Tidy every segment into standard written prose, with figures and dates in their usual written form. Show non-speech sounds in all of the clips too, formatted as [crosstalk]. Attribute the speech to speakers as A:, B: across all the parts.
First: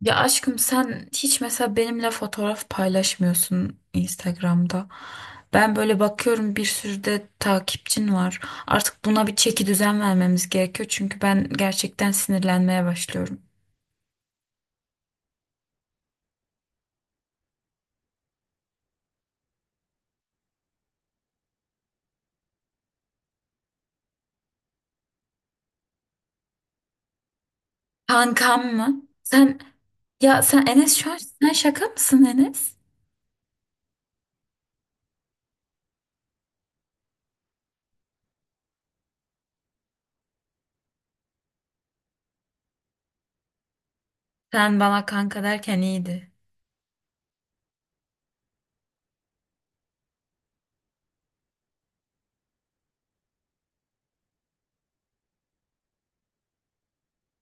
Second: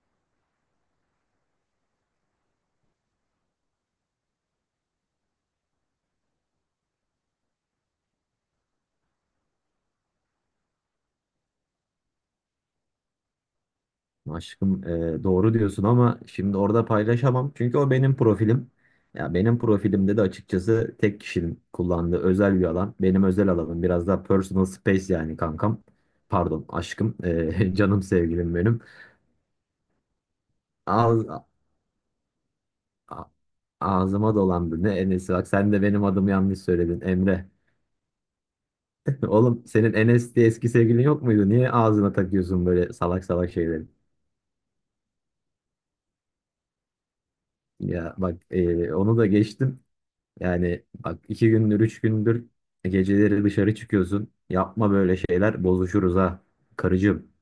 A: Ya aşkım sen hiç mesela benimle fotoğraf paylaşmıyorsun Instagram'da. Ben böyle bakıyorum, bir sürü de takipçin var. Artık buna bir çeki düzen vermemiz gerekiyor, çünkü ben gerçekten sinirlenmeye başlıyorum.
B: Aşkım doğru diyorsun ama şimdi orada paylaşamam. Çünkü o benim profilim. Ya benim profilimde de açıkçası tek kişinin kullandığı özel bir alan. Benim özel alanım biraz daha personal space yani kankam. Pardon aşkım. [laughs] Canım sevgilim
A: Kankam
B: benim.
A: mı? Sen ya sen Enes, şu an
B: Ağz,
A: sen şaka mısın Enes?
B: a- Ağzıma dolandı. Ne Enes'i bak, sen de benim adımı yanlış söyledin Emre. [laughs] Oğlum, senin Enes diye eski sevgilin yok muydu? Niye ağzına takıyorsun böyle salak salak şeyleri?
A: Sen bana kanka derken iyiydi.
B: Ya bak onu da geçtim. Yani bak 2 gündür, 3 gündür geceleri dışarı çıkıyorsun. Yapma böyle şeyler, bozuşuruz ha. Karıcığım.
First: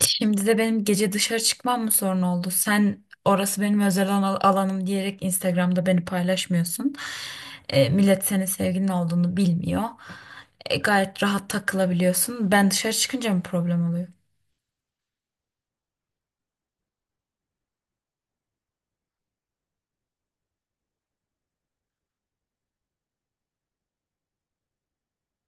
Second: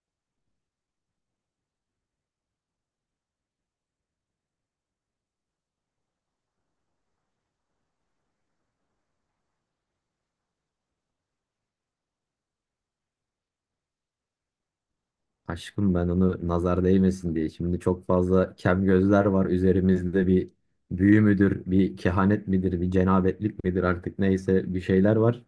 A: Şimdi de benim gece dışarı çıkmam mı sorun oldu? Sen, orası benim özel alanım diyerek Instagram'da beni paylaşmıyorsun. E, millet senin sevgilin olduğunu bilmiyor. E, gayet rahat takılabiliyorsun. Ben dışarı çıkınca mı problem oluyor?
B: Aşkım, ben onu nazar değmesin diye. Şimdi çok fazla kem gözler var üzerimizde, bir büyü müdür, bir kehanet midir, bir cenabetlik midir artık neyse bir şeyler var.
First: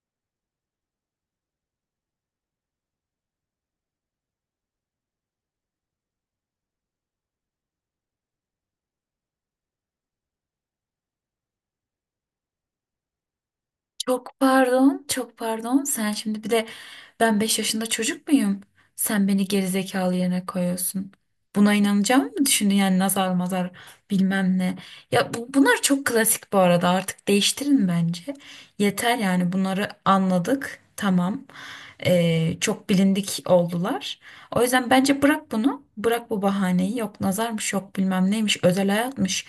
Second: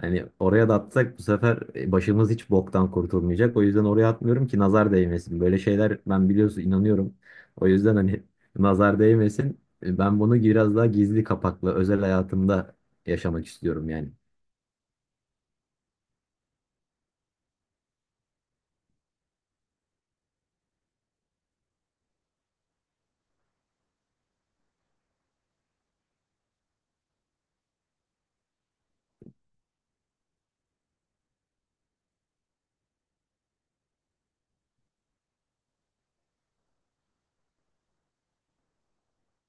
B: Hani oraya da atsak bu sefer başımız hiç boktan kurtulmayacak. O yüzden oraya atmıyorum ki nazar değmesin. Böyle şeyler ben biliyorsun inanıyorum. O yüzden hani [laughs] nazar değmesin. Ben bunu biraz daha gizli kapaklı özel hayatımda yaşamak istiyorum yani.
A: Çok pardon, çok pardon. Sen şimdi bir de, ben 5 yaşında çocuk muyum? Sen beni gerizekalı yerine koyuyorsun. Buna inanacağım mı düşündün yani, nazar mazar bilmem ne. Ya bunlar çok klasik bu arada, artık değiştirin bence. Yeter yani, bunları anladık, tamam. Çok bilindik oldular. O yüzden bence bırak bunu. Bırak bu bahaneyi. Yok nazarmış, yok bilmem neymiş, özel hayatmış,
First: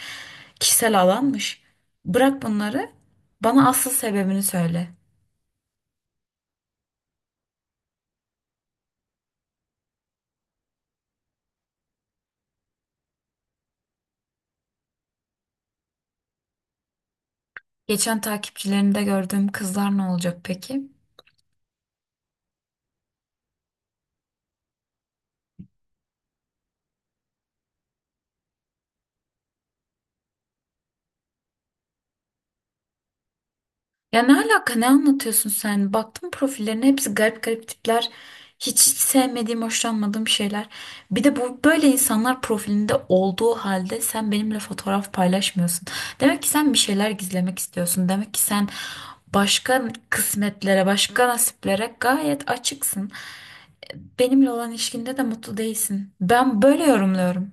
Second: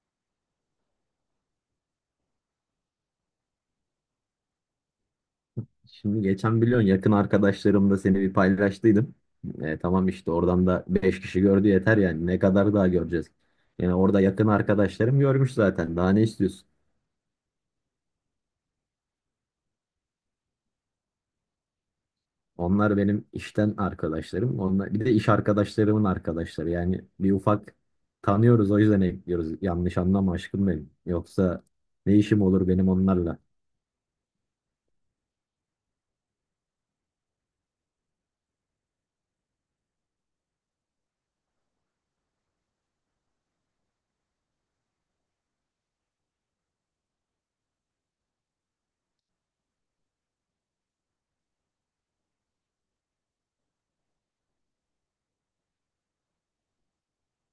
A: kişisel alanmış. Bırak bunları. Bana asıl sebebini söyle.
B: Şimdi geçen biliyorsun yakın arkadaşlarımla seni bir paylaştıydım. Tamam işte oradan da 5 kişi gördü, yeter yani. Ne kadar daha göreceğiz? Yani orada yakın arkadaşlarım görmüş zaten. Daha ne istiyorsun?
A: Geçen takipçilerinde gördüğüm kızlar ne olacak peki?
B: Onlar benim işten arkadaşlarım. Onlar bir de iş arkadaşlarımın arkadaşları. Yani bir ufak tanıyoruz, o yüzden ekliyoruz. Yanlış anlama aşkım benim. Yoksa ne işim olur benim onlarla?
A: Ya ne alaka, ne anlatıyorsun sen? Baktım profillerine, hepsi garip garip tipler. Hiç sevmediğim, hoşlanmadığım şeyler. Bir de bu böyle insanlar profilinde olduğu halde sen benimle fotoğraf paylaşmıyorsun. Demek ki sen bir şeyler gizlemek istiyorsun. Demek ki sen başka kısmetlere, başka nasiplere gayet açıksın. Benimle olan ilişkinde de mutlu değilsin. Ben böyle yorumluyorum.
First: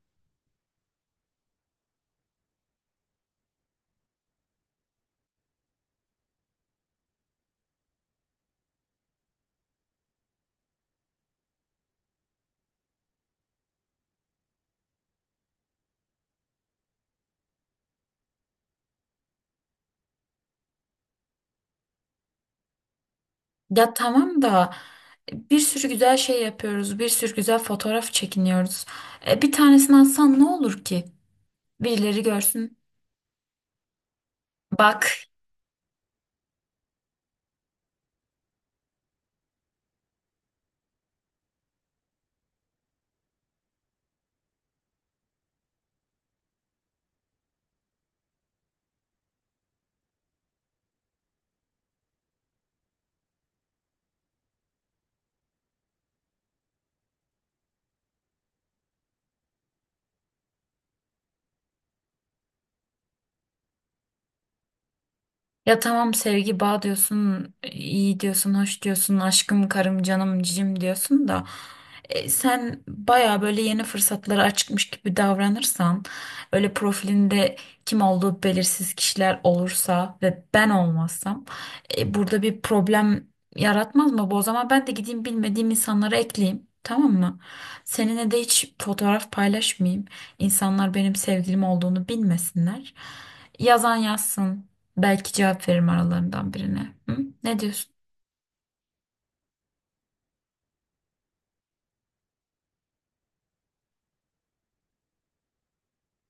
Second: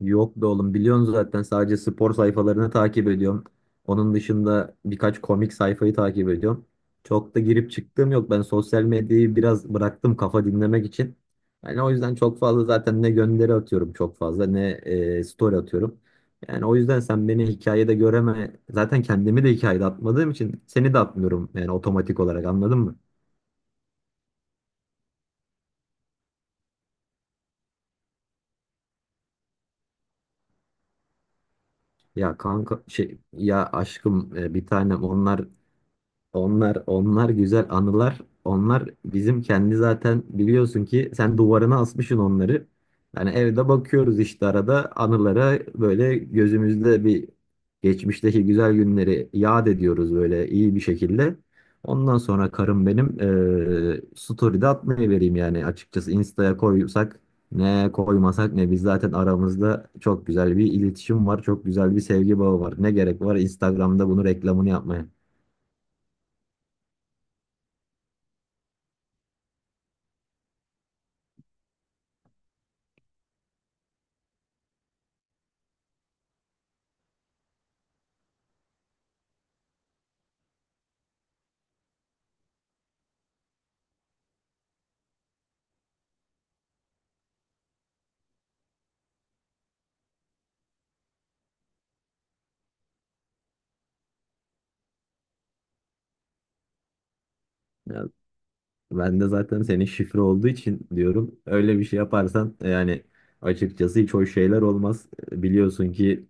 B: Yok be oğlum, biliyorsun zaten sadece spor sayfalarını takip ediyorum. Onun dışında birkaç komik sayfayı takip ediyorum. Çok da girip çıktığım yok. Ben sosyal medyayı biraz bıraktım kafa dinlemek için. Yani o yüzden çok fazla zaten ne gönderi atıyorum, çok fazla ne story atıyorum. Yani o yüzden sen beni hikayede göreme, zaten kendimi de hikayede atmadığım için seni de atmıyorum yani otomatik olarak. Anladın mı?
A: Ya tamam da, bir sürü güzel şey yapıyoruz. Bir sürü güzel fotoğraf çekiniyoruz. E, bir tanesini atsan ne olur ki? Birileri
B: Ya
A: görsün.
B: kanka şey ya aşkım bir tanem,
A: Bak.
B: onlar onlar güzel anılar. Onlar bizim kendi, zaten biliyorsun ki sen duvarına asmışsın onları. Yani evde bakıyoruz işte arada anılara, böyle gözümüzde bir geçmişteki güzel günleri yad ediyoruz böyle iyi bir şekilde. Ondan sonra karım benim story'de atmayı vereyim yani, açıkçası Insta'ya koysak ne, koymasak ne, biz zaten aramızda çok güzel bir iletişim var. Çok güzel bir sevgi bağı var. Ne gerek var Instagram'da bunu reklamını yapmaya.
A: Ya tamam, sevgi bağ diyorsun, iyi diyorsun, hoş diyorsun, aşkım, karım, canım, cicim diyorsun da, e, sen baya böyle yeni fırsatlara açıkmış gibi davranırsan, öyle profilinde kim olduğu belirsiz kişiler olursa ve ben olmazsam, e, burada bir problem yaratmaz mı bu? O zaman ben de gideyim, bilmediğim insanlara ekleyeyim. Tamam mı? Seninle de hiç fotoğraf paylaşmayayım. İnsanlar benim sevgilim olduğunu bilmesinler. Yazan yazsın. Belki cevap veririm aralarından birine. Hı? Ne diyorsun?
B: Ben de zaten senin şifre olduğu için diyorum. Öyle bir şey yaparsan yani açıkçası hiç hoş şeyler olmaz. Biliyorsun ki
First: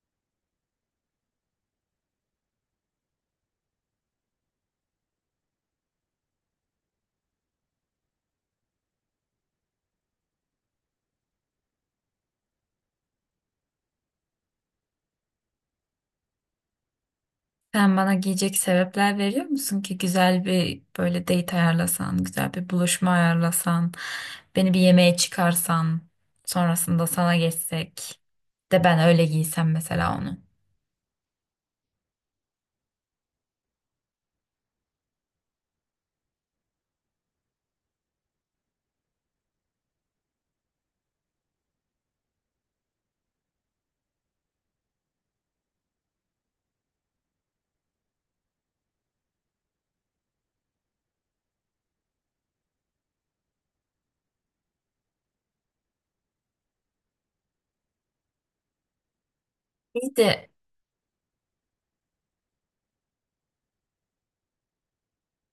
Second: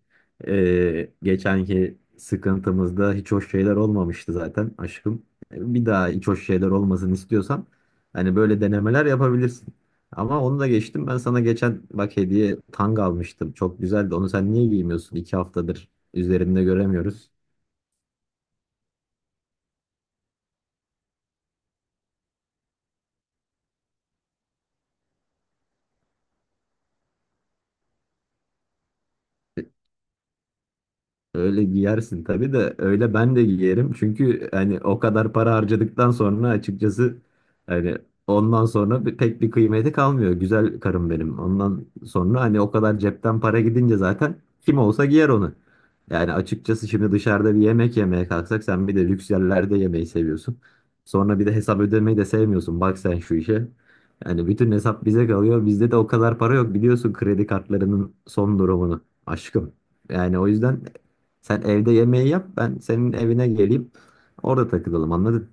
B: geçenki sıkıntımızda hiç hoş şeyler olmamıştı zaten aşkım. Bir daha hiç hoş şeyler olmasını istiyorsan hani böyle denemeler yapabilirsin. Ama onu da geçtim. Ben sana geçen bak hediye tanga almıştım. Çok güzeldi. Onu sen niye giymiyorsun? 2 haftadır üzerinde göremiyoruz.
A: Sen bana giyecek sebepler veriyor musun ki? Güzel bir böyle date ayarlasan, güzel bir buluşma ayarlasan, beni bir yemeğe çıkarsan, sonrasında sana geçsek de ben öyle giysem mesela onu.
B: Öyle giyersin tabii de öyle ben de giyerim. Çünkü hani o kadar para harcadıktan sonra açıkçası hani ondan sonra pek bir kıymeti kalmıyor. Güzel karım benim. Ondan sonra hani o kadar cepten para gidince zaten kim olsa giyer onu. Yani açıkçası şimdi dışarıda bir yemek yemeye kalksak, sen bir de lüks yerlerde yemeyi seviyorsun. Sonra bir de hesap ödemeyi de sevmiyorsun. Bak sen şu işe. Yani bütün hesap bize kalıyor. Bizde de o kadar para yok, biliyorsun kredi kartlarının son durumunu aşkım.
A: İyi
B: Yani
A: de...
B: o yüzden sen evde yemeği yap, ben senin evine geleyim. Orada takılalım. Anladın?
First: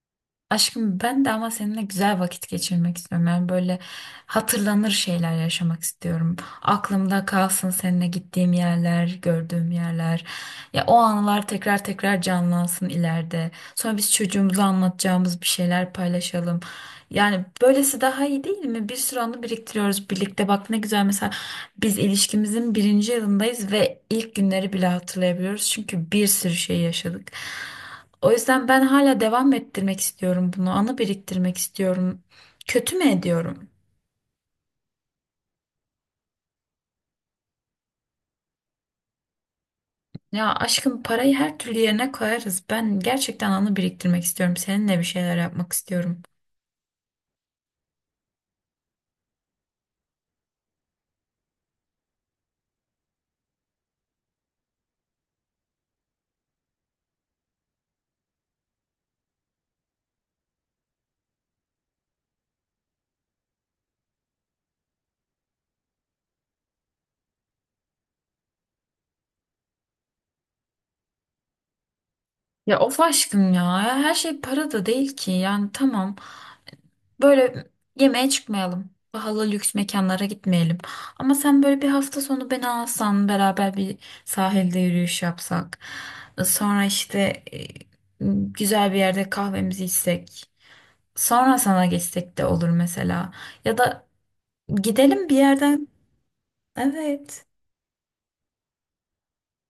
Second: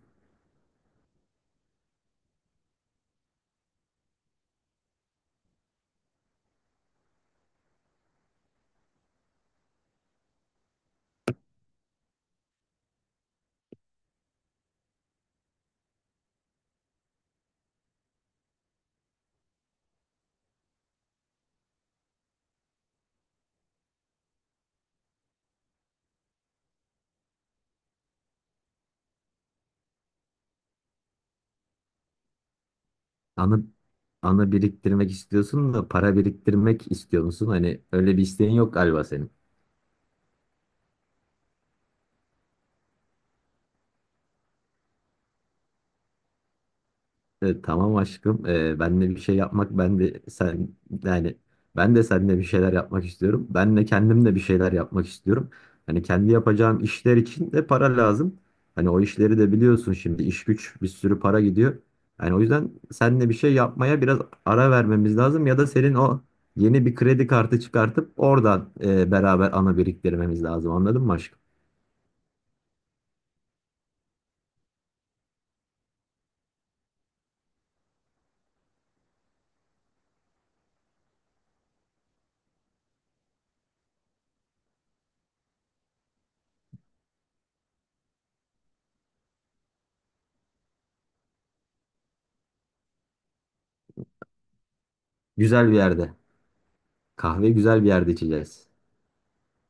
A: Aşkım, ben de ama seninle güzel vakit geçirmek istiyorum. Yani böyle hatırlanır şeyler yaşamak istiyorum. Aklımda kalsın seninle gittiğim yerler, gördüğüm yerler. Ya, o anılar tekrar tekrar canlansın ileride. Sonra biz çocuğumuza anlatacağımız bir şeyler paylaşalım. Yani böylesi daha iyi değil mi? Bir sürü anı biriktiriyoruz birlikte. Bak ne güzel mesela, biz ilişkimizin birinci yılındayız ve ilk günleri bile hatırlayabiliyoruz. Çünkü bir sürü şey yaşadık. O yüzden ben hala devam ettirmek istiyorum bunu. Anı biriktirmek istiyorum. Kötü mü
B: Anı,
A: ediyorum?
B: anı biriktirmek istiyorsun da para biriktirmek istiyor musun? Hani öyle bir isteğin yok galiba senin.
A: Ya aşkım, parayı her türlü yerine koyarız. Ben gerçekten anı biriktirmek istiyorum. Seninle bir şeyler yapmak istiyorum.
B: Evet, tamam aşkım. Benle bir şey yapmak, ben de sen, yani ben de seninle bir şeyler yapmak istiyorum. Ben de kendim de bir şeyler yapmak istiyorum. Hani kendi yapacağım işler için de para lazım. Hani o işleri de biliyorsun, şimdi iş güç bir sürü para gidiyor. Yani o yüzden seninle bir şey yapmaya biraz ara vermemiz lazım, ya da senin o yeni bir kredi kartı çıkartıp oradan beraber ana biriktirmemiz lazım. Anladın mı aşkım?
A: Ya of aşkım ya. Her şey para da değil ki. Yani tamam. Böyle yemeğe çıkmayalım. Pahalı lüks mekanlara gitmeyelim. Ama sen böyle bir hafta sonu beni alsan, beraber bir sahilde yürüyüş yapsak. Sonra işte, güzel bir yerde kahvemizi içsek. Sonra sana geçsek de olur mesela. Ya da gidelim bir
B: Güzel bir
A: yerden.
B: yerde.
A: Evet.
B: Kahve güzel bir yerde içeceğiz.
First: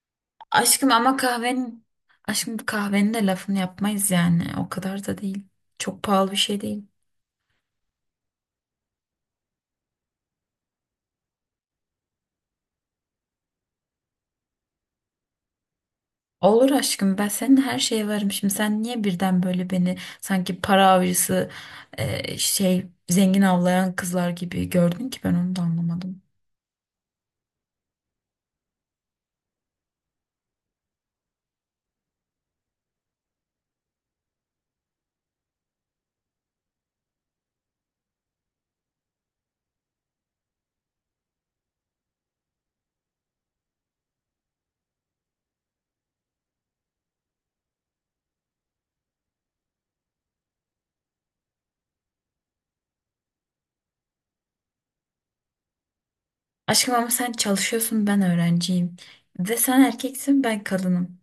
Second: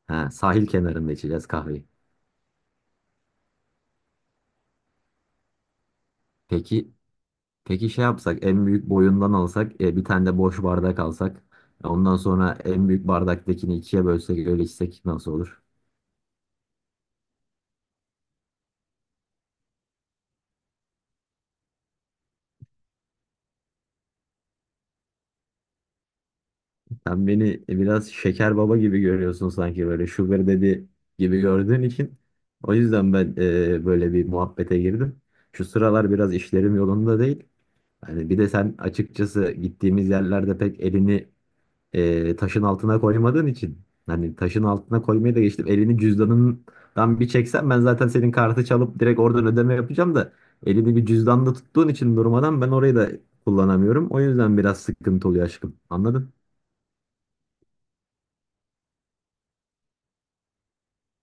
B: Ha, sahil
A: Aşkım
B: kenarında
A: ama
B: içeceğiz
A: kahvenin
B: kahveyi.
A: aşkım kahvenin de lafını yapmayız yani. O kadar da değil. Çok pahalı bir şey değil.
B: Peki. Peki Şey yapsak, en büyük boyundan alsak, bir tane de boş bardak alsak. Ondan sonra en büyük bardaktakini ikiye bölsek, öyle içsek nasıl olur?
A: Olur aşkım, ben senin her şeye varım. Şimdi sen niye birden böyle beni sanki para avcısı, şey, zengin avlayan kızlar gibi gördün ki? Ben onu da anlamadım.
B: Sen beni biraz şeker baba gibi görüyorsun sanki, böyle sugar daddy gibi gördüğün için. O yüzden ben böyle bir muhabbete girdim. Şu sıralar biraz işlerim yolunda değil. Hani bir de sen açıkçası gittiğimiz yerlerde pek elini taşın altına koymadığın için. Hani taşın altına koymayı da geçtim. Elini cüzdanından bir çeksen, ben zaten senin kartı çalıp direkt oradan ödeme yapacağım da, elini bir cüzdanda tuttuğun için durmadan, ben orayı da kullanamıyorum. O yüzden biraz sıkıntı oluyor aşkım. Anladın?
A: Aşkım ama sen çalışıyorsun, ben öğrenciyim. Ve sen erkeksin, ben kadınım.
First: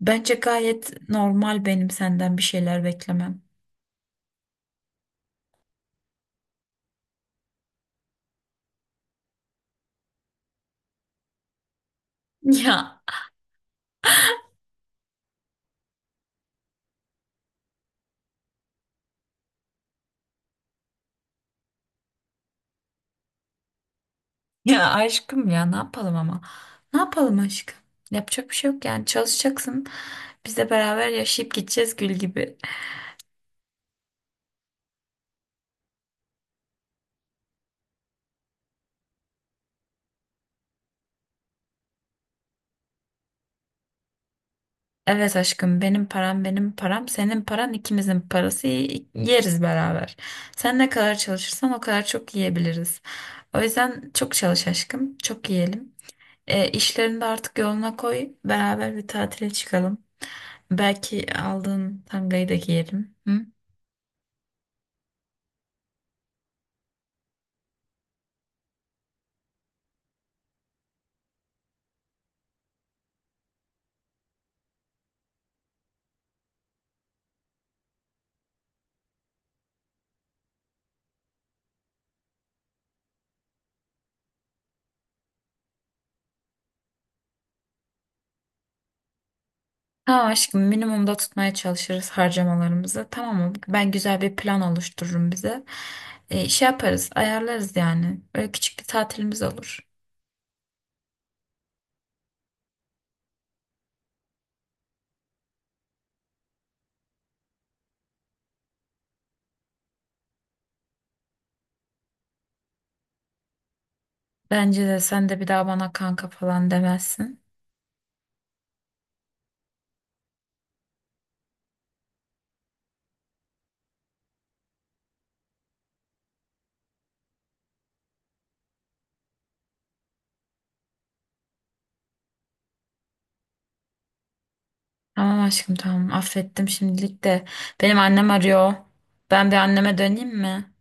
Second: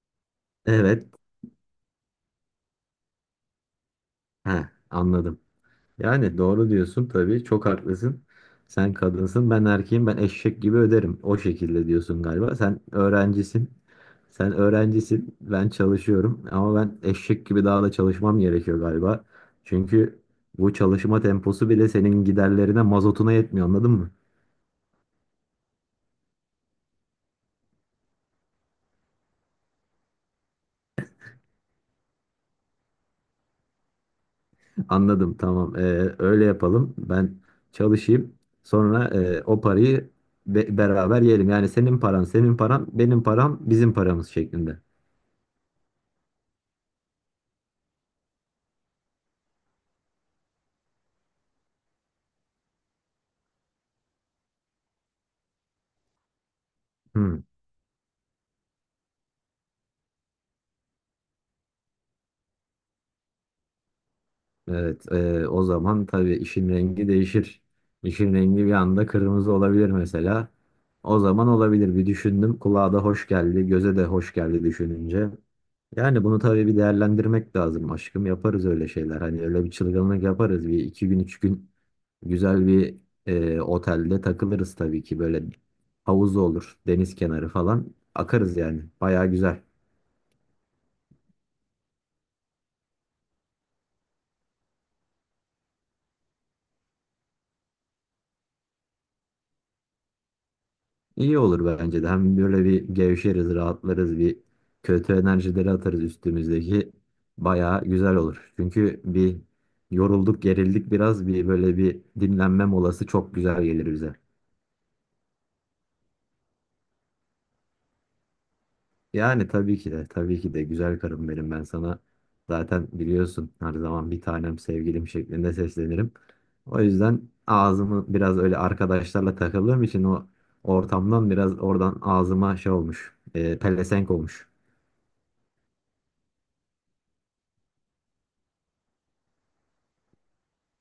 A: Bence gayet
B: Evet.
A: normal benim senden bir şeyler beklemem.
B: He, anladım. Yani doğru diyorsun tabii. Çok haklısın. Sen kadınsın, ben erkeğim, ben eşek gibi öderim. O şekilde diyorsun
A: [laughs]
B: galiba.
A: Ya,
B: Sen öğrencisin. Sen öğrencisin, ben çalışıyorum ama ben eşek gibi daha da çalışmam gerekiyor galiba. Çünkü bu çalışma temposu bile senin giderlerine, mazotuna yetmiyor, anladın mı?
A: ya aşkım ya, ne yapalım ama. Ne yapalım aşkım? Yapacak bir şey yok yani, çalışacaksın. Biz de beraber yaşayıp gideceğiz gül gibi.
B: Anladım, tamam. Öyle yapalım. Ben çalışayım. Sonra o parayı beraber yiyelim. Yani senin paran, senin paran, benim param, bizim paramız şeklinde.
A: Evet aşkım, benim param, senin paran, ikimizin parası, yeriz beraber. Sen ne kadar çalışırsan o kadar çok yiyebiliriz. O yüzden çok çalış aşkım, çok yiyelim. E, işlerini de
B: Hmm.
A: artık yoluna koy, beraber bir tatile çıkalım. Belki aldığın tangayı da giyelim. Hı?
B: Evet, o zaman tabii işin rengi değişir. İşin rengi bir anda kırmızı olabilir mesela. O zaman olabilir. Bir düşündüm. Kulağa da hoş geldi, göze de hoş geldi düşününce. Yani bunu tabii bir değerlendirmek lazım aşkım. Yaparız öyle şeyler. Hani öyle bir çılgınlık yaparız. Bir iki gün, üç gün güzel bir otelde takılırız tabii ki. Böyle havuz olur, deniz kenarı falan. Akarız yani. Bayağı güzel.
A: Tamam aşkım, minimumda tutmaya çalışırız harcamalarımızı. Tamam mı? Ben güzel bir plan oluştururum bize. E, şey yaparız, ayarlarız yani. Böyle küçük bir tatilimiz olur.
B: İyi olur bence de. Hem böyle bir gevşeriz, rahatlarız, bir kötü enerjileri atarız üstümüzdeki. Bayağı güzel olur. Çünkü bir yorulduk, gerildik biraz. Bir böyle bir dinlenme molası çok güzel gelir bize.
A: Bence de. Sen de bir daha bana kanka falan demezsin.
B: Yani tabii ki de, tabii ki de güzel karım benim. Ben sana zaten biliyorsun her zaman bir tanem, sevgilim şeklinde seslenirim. O yüzden ağzımı biraz öyle arkadaşlarla takıldığım için, o ortamdan biraz, oradan ağzıma şey olmuş, pelesenk olmuş.
A: Tamam aşkım, tamam, affettim şimdilik de. Benim annem arıyor. Ben bir anneme döneyim mi?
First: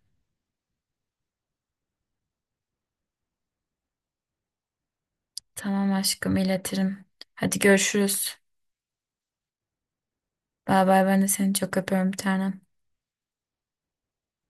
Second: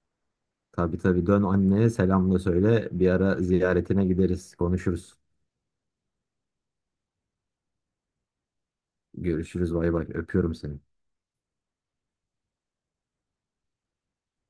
B: Tabii tabii, dön anneye, selamla söyle. Bir ara ziyaretine gideriz, konuşuruz.
A: Tamam aşkım, iletirim. Hadi görüşürüz.
B: Görüşürüz, bay bay. Öpüyorum seni.
A: Bay bay, ben de seni çok öpüyorum bir tanem.